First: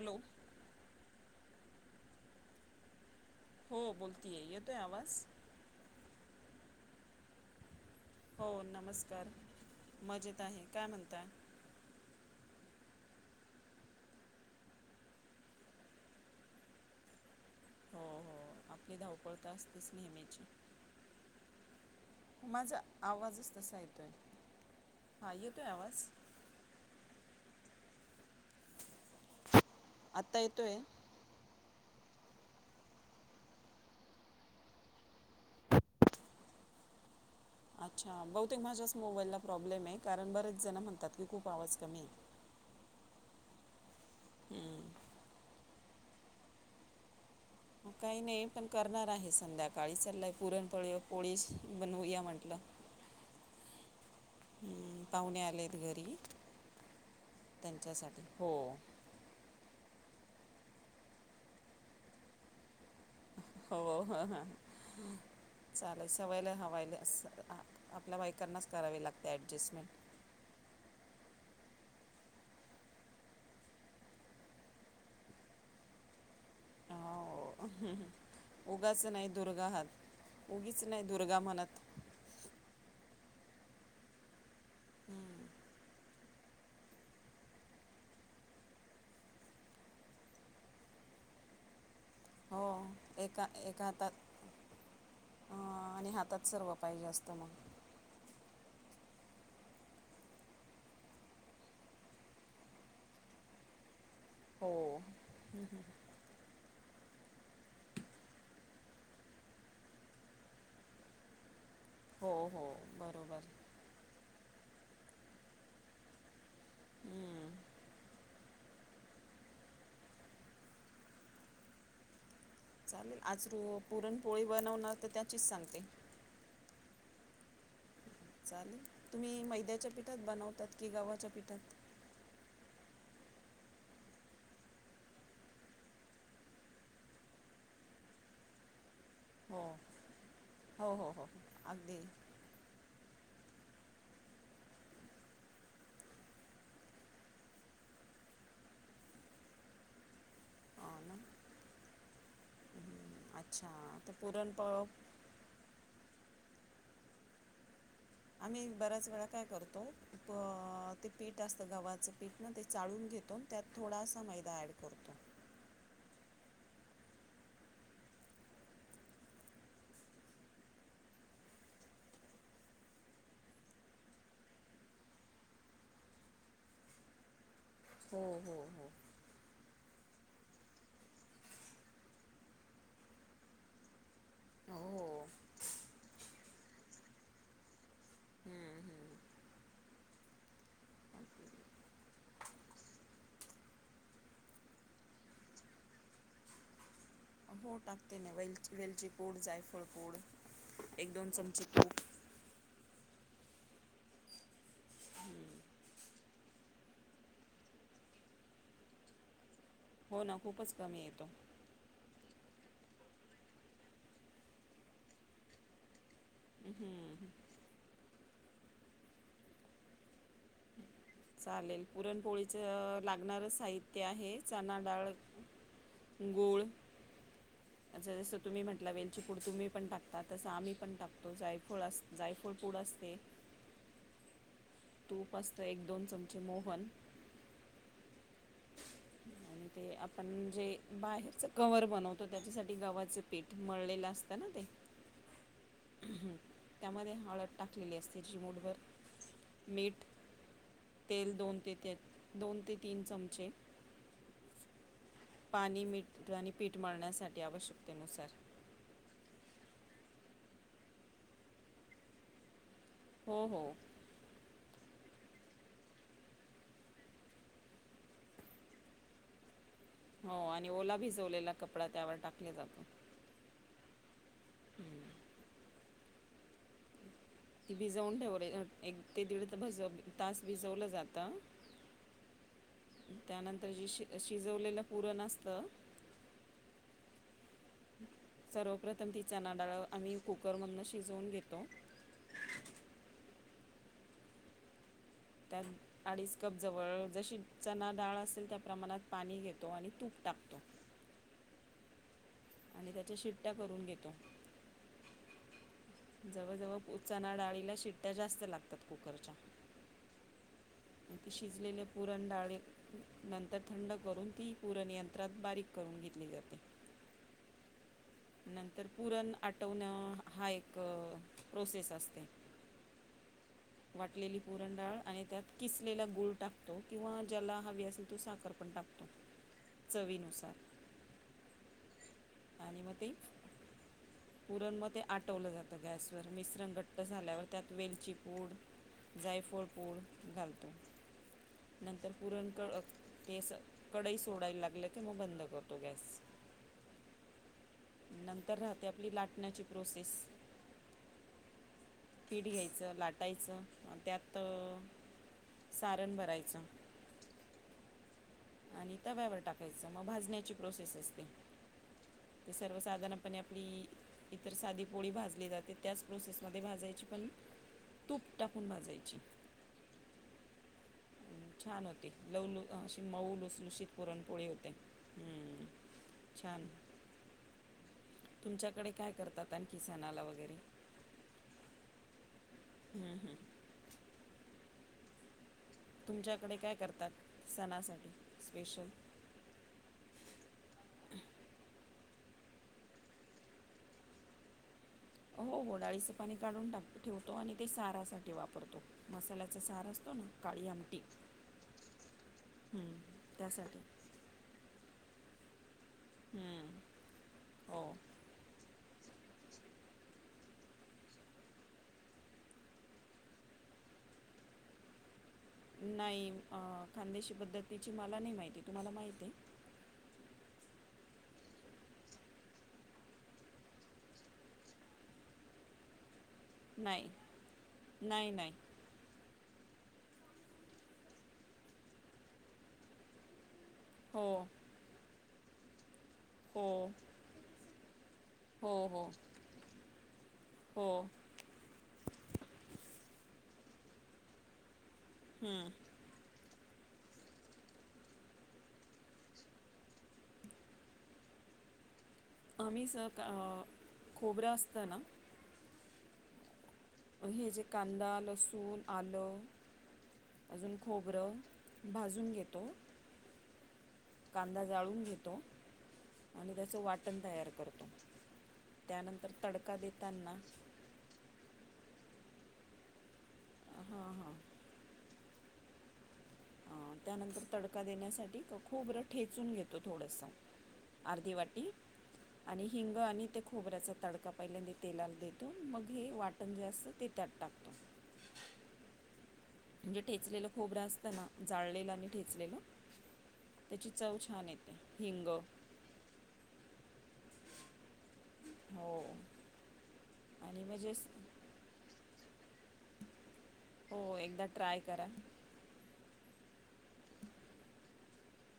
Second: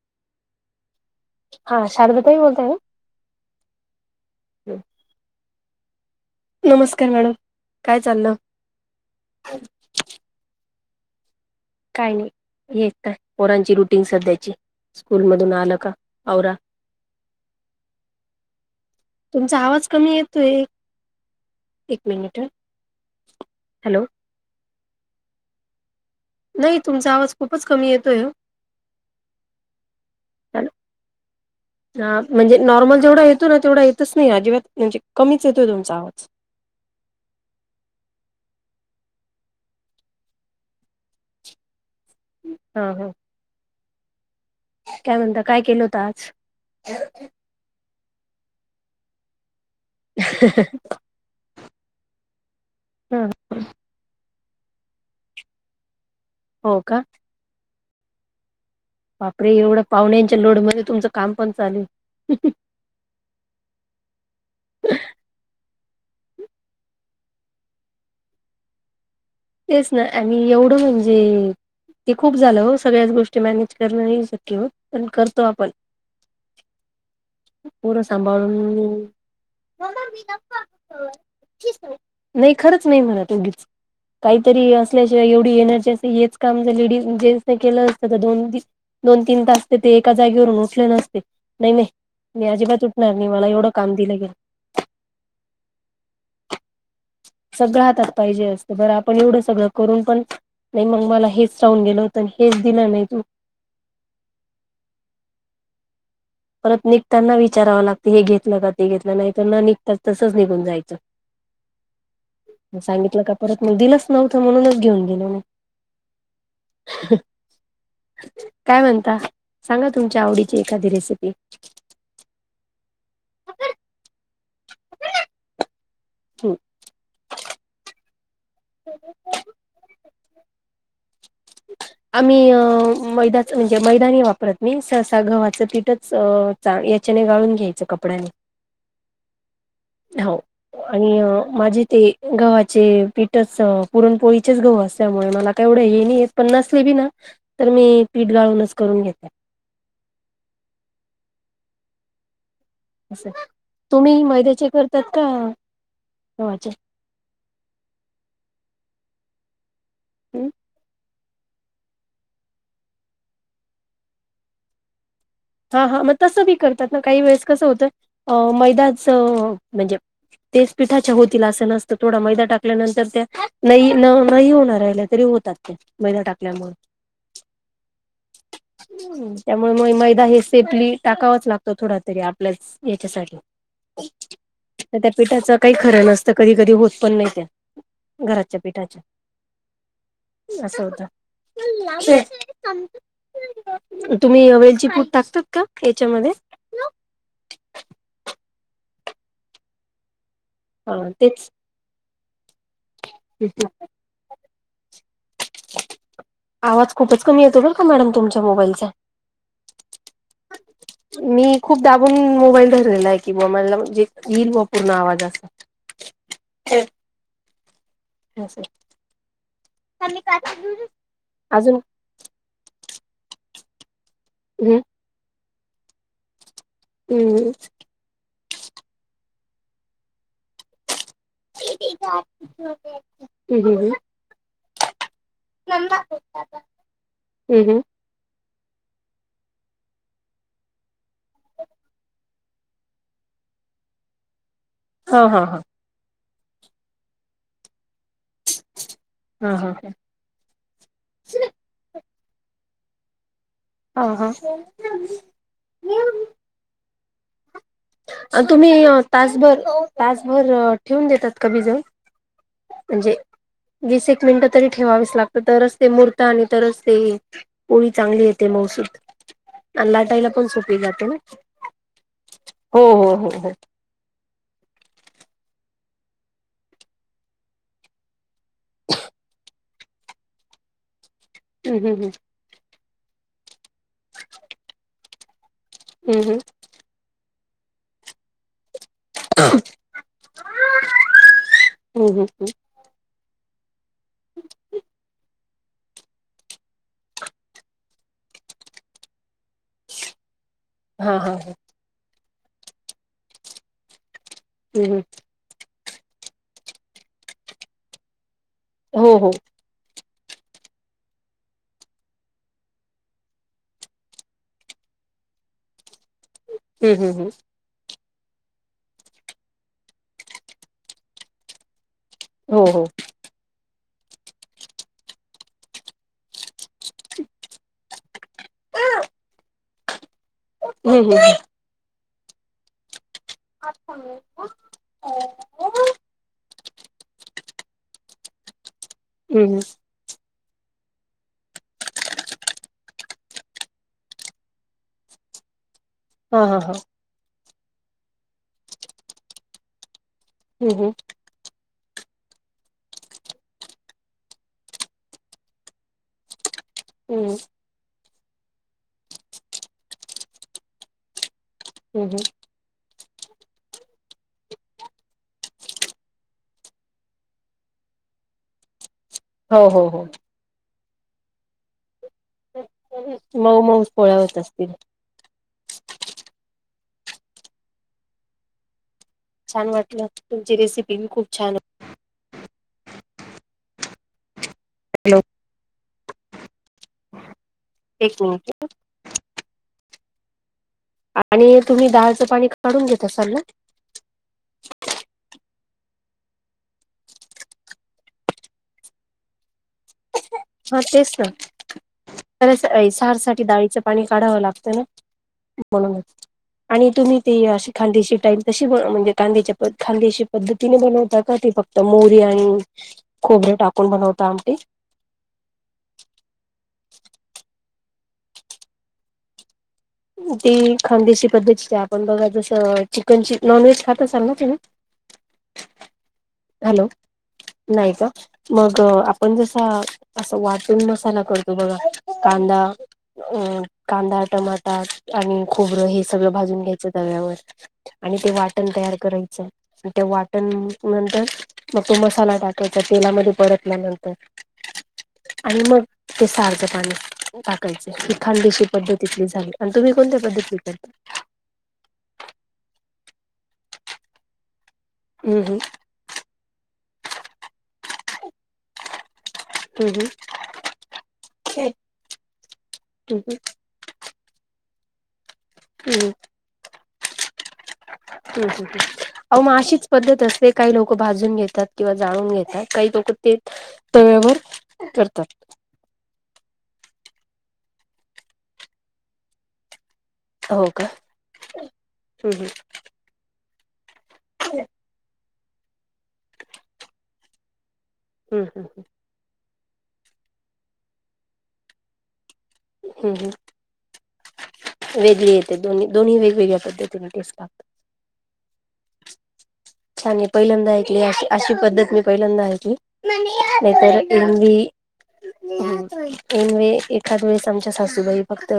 [inaudible] Hello [inaudible] हा शारदताई बोलत हो बोलती आहे येतोय आवाज [inaudible] [inaudible] नमस्कार मॅडम काय चाललं? [inaudible] हो नमस्कार मजेत आहे काय म्हणताय [inaudible] काही नाही हे काय पोरांची रुटीन सध्याची स्कूल मधून आलं का आवरा हो हो आपली धावपळता तुमचा आवाज असतेच कमी नेहमीची येतोय एक मिनिट हं माझा आवाजच तसा हॅलो. येतोय हा येतोय आवाज नाही तुमचा आवाज खूपच कमी येतोय वो आता येतोय ह म्हणजे नॉर्मल जेवढा येतो ना तेवढा येतच नाही अजिबात म्हणजे कमीच येतोय तुमचा आवाज [inaudible] अच्छा बहुतेक माझ्याच मोबाईलला प्रॉब्लेम आहे कारण बरेच जण म्हणतात की खूप आवाज कमी आहे ह हम हम्म काय म्हणता काय केलं होत आज मग काही नाही पण करणार आहे संध्याकाळी चाललाय पुरणपोळी पोळीस बनवूया म्हटलं हम् हम्म पाहुणे आलेत घरी हो का त्यांच्यासाठी हो. बापरे! एवढं पाहुण्यांच्या लोड मध्ये तुमचं काम पण चालूए. [inaudible] हो हा ह चालेल, सवायला हवायला अस. आ आपल्या बाईकांनाच करावी लागते. तेच ॲडजस्टमेंट ना आणि एवढं म्हंजे अ ते खूप झालं हो, सगळ्याच गोष्टी मॅनेज करणं नाही शक्य होत, पण करतो आपण. हो [inaudible] मुलं उगाच सांभाळून नाही दुर्गा हात उगीच नाही दुर्गा म्हणत [inaudible] नाही खरंच नाही म्हणत उगीच, काहीतरी असल्याशिवाय हम्म. एवढी एनर्जी अशी येच काम जे लेडीज जेट्स ने केलं असतं तर, दोन दोन तीन तास ते ते एका जागेवरून उठले नसते. नाही नाही. मी अजिबात हो उटणार नाही मला एवढं काम दिलं गेल. अ आणि हातात सर्व पाहिजे असत मग. सगळं हातात पाहिजे असतं बरं आपण एवढं सगळं करून पण नाही, मग मला हेच राहून गेलं होत, हेच दिलं नाही तू [inaudible] हो अ. परत निघताना विचारावं लागत, हे घेतलं का? ते घेतलं, नाही तर न निघ, तसच निघून जायचं. हो हो सांगितलं का बरोबर परत? मी दिलंच नव्हतं म्हणूनच. घेऊन गेलो मग हम्म. काय म्हणता? सांगा तुमच्या आवडीची एखादी रेसिपी? ह. आजू पुरणपोळी बनवणार तर त्याचीच सांगते. हम्. चालेल तुम्ही मैद्याच्या पीठात बनवतात. कि गव्हाच्या. पिठात आम्ही अ. मैदाच म्हणजे मैदानी नाही वापरत. मी सहसा गव्हाचं पिटच याच्याने गाळून घ्यायचं कप. कपड्यांने. हो हो हो हो आणि हो माझे अगदी ते गव्हाचे पीठ. पुरणपोळीचेच घाऊ असल्यामुळे मला काय एवढं हे नाही येत. पन्नास लेबी ना तर मी पीठ गाळूनच करून घेते. हो ना हम्म, अच्छा तर तुम्ही पुरण मैद्याचे प करतात का? गव्हाचे. आम्ही बऱ्याच वेळा काय करतो प ते. पीठ असतं गव्हाचं. पीठ ना ते चाळून घेतो. त्यात थोडासा मैदा ऍड करतो. हा. हा. मग तसं बी करतात ना. काही वेळेस कसं होतं अ मैदाच म्हणजे. तेच पिठाच्या होतील असं नसतं. थोडा मैदा टाकल्यानंतर त्या नाही न नाही होणार राहिल्या तरी. होतात मैदा टाकल्यामुळे. हो हो हो. मैदा हे सेफली टाकावच लागतो. थोड तरी आपल्या याच्यासाठी. तर त्या हो पिठाच. काही खरं नसतं. कधी-कधी होत पण नाही त्या घरातल्या हम्म पिठाच्या. हम्म. असं होत. तुम्ही वेलची पूड. टाकतात का याच्यामध्ये? हो टाकते ना वेलची-वेलची पूड, जायफळ पूड, एक-दोन चमचे तूप. पीठया आवाज खूपच कमी येतो बर का मॅडम तुमच्या मोबाईलचा. हो ना खूपच कमी येतो. मी खूप दाबून मोबाईल ठरलेला आहे की मोबाईलला म्हणजे येईल म पूर्ण आवाज असा हम्म. हे असा आहे. [inaudible] कमी कट चालेल पुरणपोळीच लागणार साहित्य आहे चना हम् डाळ गुळ हम्म. तुम्ही म्हणला वेलची पूड तुम्हीपण टकतात. तस आम्ही पण टाकतो जायफळ अस जायफळ पुड असते. हम् तूप असतं एक दोन चमचे मोहन हम् आणि ते [inaudible] आपण जे बाहेरच कवर बनवतो, त्याच्यासाठी गव्हाच पीठ मळलेलं असतं ना ते हा हा हा. त्यामध्ये हळद टाकलेली अस चिमुठभर हा हा मीठ तेल दोन ते ते दोन ते तीन चमचे हा हा. पाणी मीठ आणि पीठ मळण्यासाठी आवश्यक अ तुम्ही तासभर, तासभर ठेवून देतात का भिजत? म्हणजे हो हो वीस एक मिनिटं तरी ठेवावीस लागत तरच ते मूरत आणि तरच ते पोळी चांगली येते मऊसुत. [inaudible] हो आणि ओला भिजवलेला कपडा त्यावर टाकले जातात. हो हो हो. ती भिजवून ठेव एक क ते दीड भज तास भिजवलं जातं. हम्म हम्म हम्म. त्यानंतर जे शि अ शिजवलेलं पुरण असतं हम्म हम्म. सर्व प्रथम ती चणा डाळ आम्ही कुकरमधनं शिजवून घेतो. हम्म हम्म हम्म हम्म त्यात अडीच कप जवळ जशी चणा डाळ असेल त्या प्रमाणात पाणी घेत तो आणि तूप टाकतो हा हा हा आणि त्याच्या शिट्टया करून घेतो हम्म हम्म. जवळजवळ उ चणा डाळीला शिट्टया जास्त लागतात हो हो कुकरच्या. [inaudible] ते शिजलेले पुरण डाळी नंतर थंड करून ती पुरण यंत्रात बारीक करून घे हम्म हम्म हम्म. नंतर पुरण आटवणं हा एक प्रोसेस असते. हो हो. वाटलेली पुरणडाळ आणि त्यात किसलेला गुळ टाकतो किंवा ज्याला हवी असेल तो साखर प टाकतो चवी नु हम्म हम्म हम्म. आणि म ते पुरण म ते आटवलं जातं गॅसवर मिश्रण त झाल्यावर त्यात वेलची पूड हम्म जायफळ पूड घालत [inaudible] नंतर पुरण क अ केसं कडई सोडायला लागलं की म बंद करतो गॅस. हा हा. नंतर राहते आपली लाटण्याची प्रोसेस हम्म हम्म. पीठ घ्यायचं लाटायचं अ त्यात सारण भरायचं हम्म. आणि तव्यावर टाकायचं मग भाजण्याची प्रोसेस असते, हम्म ती सर्वसाधारण आणि आपली इतर साधी पोळी भाजली जाते, त्याच प्रोसेसमध्ये भाजायची पण तूप टाकून भाजायची. हो हो हो. छान होती. लवलू अशी मऊ मऊ लुसलुशीत पोळ्या होत पुरणपोळी होते असतील हम्म, छान. तुमच्याकडे काय करतात छान आणखी वाटलं, सणाला वगैरे तुमची रेसिपी बी खूप छान हम् हम्. [unintelligible] तुमच्याकडे काय करतात. सणासाठी, एक मिनिट स्पेशल. आणि तुम्ही, डाळचं पाणी काढून घेत असाल ना? हो- हो, डाळीचं पाणी काढून टाक ठेवतो आणि ते सारासाठी वापरतो. मसाल्या सार असतो ना, काळी आमटी. तरच हम्म, सार साठी, डाळीच त्यासाठी पाणी काढावं लागतं ना? म्हणूनच, हम्म, आणि तुम्ही ते अशी हो खानदेशी टाईप तशी बनव म्हणजे कांद्याच्या प खांद्याशी पद्धतीने बनवता का ते फक्त मोरी आणि खोबरे टाकून बनवत ता आमटी. नाही, आ खानदेशी पद्धतीची मला नाही माहिती, तुम्हाला माहितेय? ती खानदेशी पद्धतीची आपण बघा जसं, चिकनची नॉनव्हेज खात असाल ना तुम्ही? हॅलो, नाही नाही का? मग आपण जसं असं वाटून मसाला करतो बघा कांदा अ कांदा, हो टोमाट ट आणि खोबरं हे सगळं भाजून हो घ्यायच तव्यावर, आणि ते वाटण हो तयार हो करायचं. त्या वाटण हो तर तो, मसाला टाकायचा तेलामध्ये परतल्यानंतर आणि हम्म मग ते सार च पाणी टाकायचं. ही खानदेशी पद्धतीतली झाली. आणि तुम्ही कोणत्या पद्धती करता? आम्ही स का खोबर् अस हम्- हम. ह जे कांदा, लसूण, आलं हम्म अजून खोबरं, हम्म भाजून घेतो हम्म कांदा जाळून घेतो, हम्म आणि त्याचं वाटण तयार करतो. त्यानंतर [unintelligible] अ मग तडका अशीच पद्धत देताना असते. काही लोक भाजून घेतात किंवा जाळून घेतात, काही लोक ते हां हां तव्यावर करतात. त्यानंतर तडका देण्यासाठी खोबर ठेचून घेतो. थोडंस, हो का अर्धी वाटी हम्म हम्म आणि हिंग आणि ते खोबऱ्याचं तडका पहिल्यांदि तेलाल देतो, मग हे वाटण जे असतं ते त्यात टाकतो. हम्, हम्, हम्. म्हणजे ठेचलेलं खोबरं असत ना, जाळलेलं आणि ठेचलेलं, हम्म हम्म त्याची चव छान येते हिंग वेगळी येते. दोन्ही -दोन्ही वेगवेगळ्या पद्धतीने टेस्ट लागतात. हो छान मी आणि पहिल्यांदा म्हणजे ऐकली एक स- अशी - अशी पद्धत मी पहिल्यांदा ऐकली. [inaudible] हे हो तर एकदा एवढी ट्राय करा [inaudible] हो एन वेळी, एखाद वेळेस, आमच्या सासूबाई फक्त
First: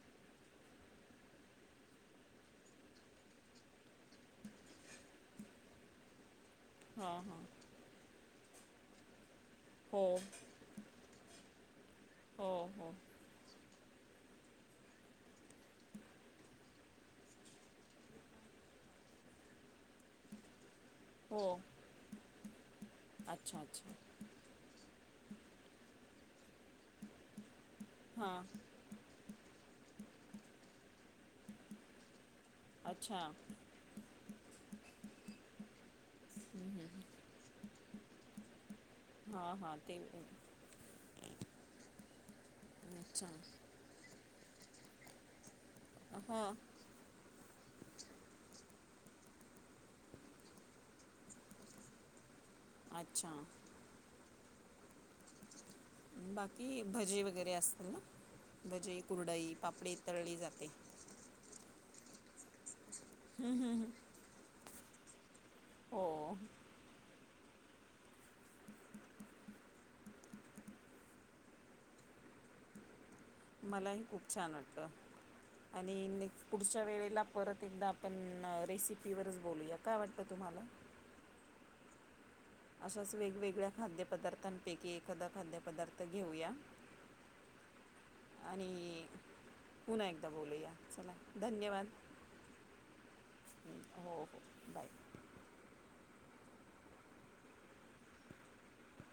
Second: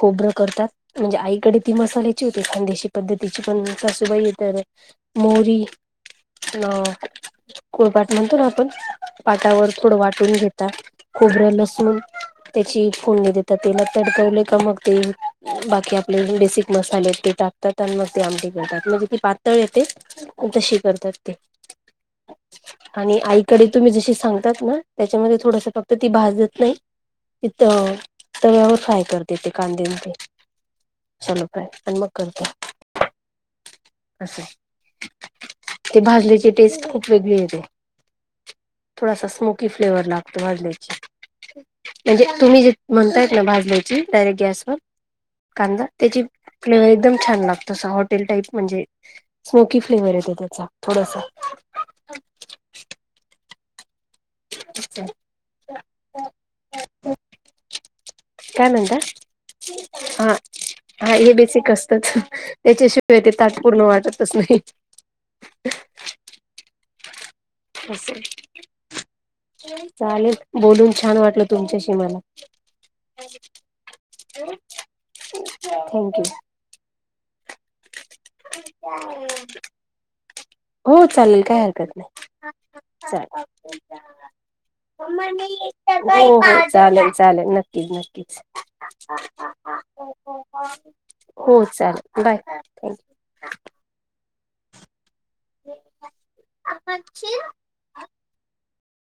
खोबरं अ करतात, म्हणजे आईकडे ती मसाल्याची होती खानदेशी पद्धतीची, पण सासूबाई तर मोरी अ हां हां कोळबाट म्हणतो ना? आपण पाटावर थोडं हो वाटून घेतात. खोबरं, लसूण हो त्याची हो फोडणी देतात. तेलात तडकवले का मग ते बाकी आपले बेसिक मसालेय त ते टाकतात, आणि मग ते आमटी करतात. कि ते पातळ येते. तशी करतात ते, हो आणि अच्छा आईकडे तुम्ही अच्छा जशी सांगतात ना त्याच्यामध्ये थोडस, फक्त ती भाजत नाही. तर हां तव्यावर फ्राय करतेे, ते कांदे न ते. शालो फ्राय आणि मग करतो. अच्छा [inaudible] असं. ते भाजलेची टेस्ट खूप वेगळी येते. थोडासा हां स्मोकी हां ते फ्लेवर लागतो भाजल्याची. म्हणजे तुम्ही जे अच्छा म्हणतायत ना भाजल्याची डायरेक्ट गॅसवर कांदा त्याची हां फ्लेवर एकदम छान लागतो असा हॉटेल टाईप म्हणजे स्मोकी फ्लेवर येतो त्याचा थोडसा. अच्छा. अच्छा. बाकी भजी वगैरे असतील ना. काय म्हणतात? भजी कुरडई पापडी तळली जाते हा हे बेस ए. त्याच त्याच्या शिवाय ते ताट पूर्ण वाटतच नाही. हो [inaudible] असं आहे. चालेल बोलून छान वाटलं तुमच्याशी मला. मलाही खूप छान वाटत, [inaudible] आणि थँक्यू निक पुढच्या वेळेला परत एकदा पण अ रेसिपीवरच बोलूया काय वाटतं तुम्हाला, हो चालेल काय हरकत नाही. [inaudible] अशाच चाल, वेगवेगळ्या [unintelligible] खाद्यपदार्थांपैकी एखादा मम्मी खाद्यपदार्थ सर्व ही घेऊया पाय चालेल चालेल नक्की की नक्कीच, आणि [unintelligible] पुन्हा एकदा बोलूया चला हो धन्यवाद. चालेल बाय थँक्यू [inaudible] [unintelligible] हो-हो, [unintelligible] आपण खेऊ, [unintelligible]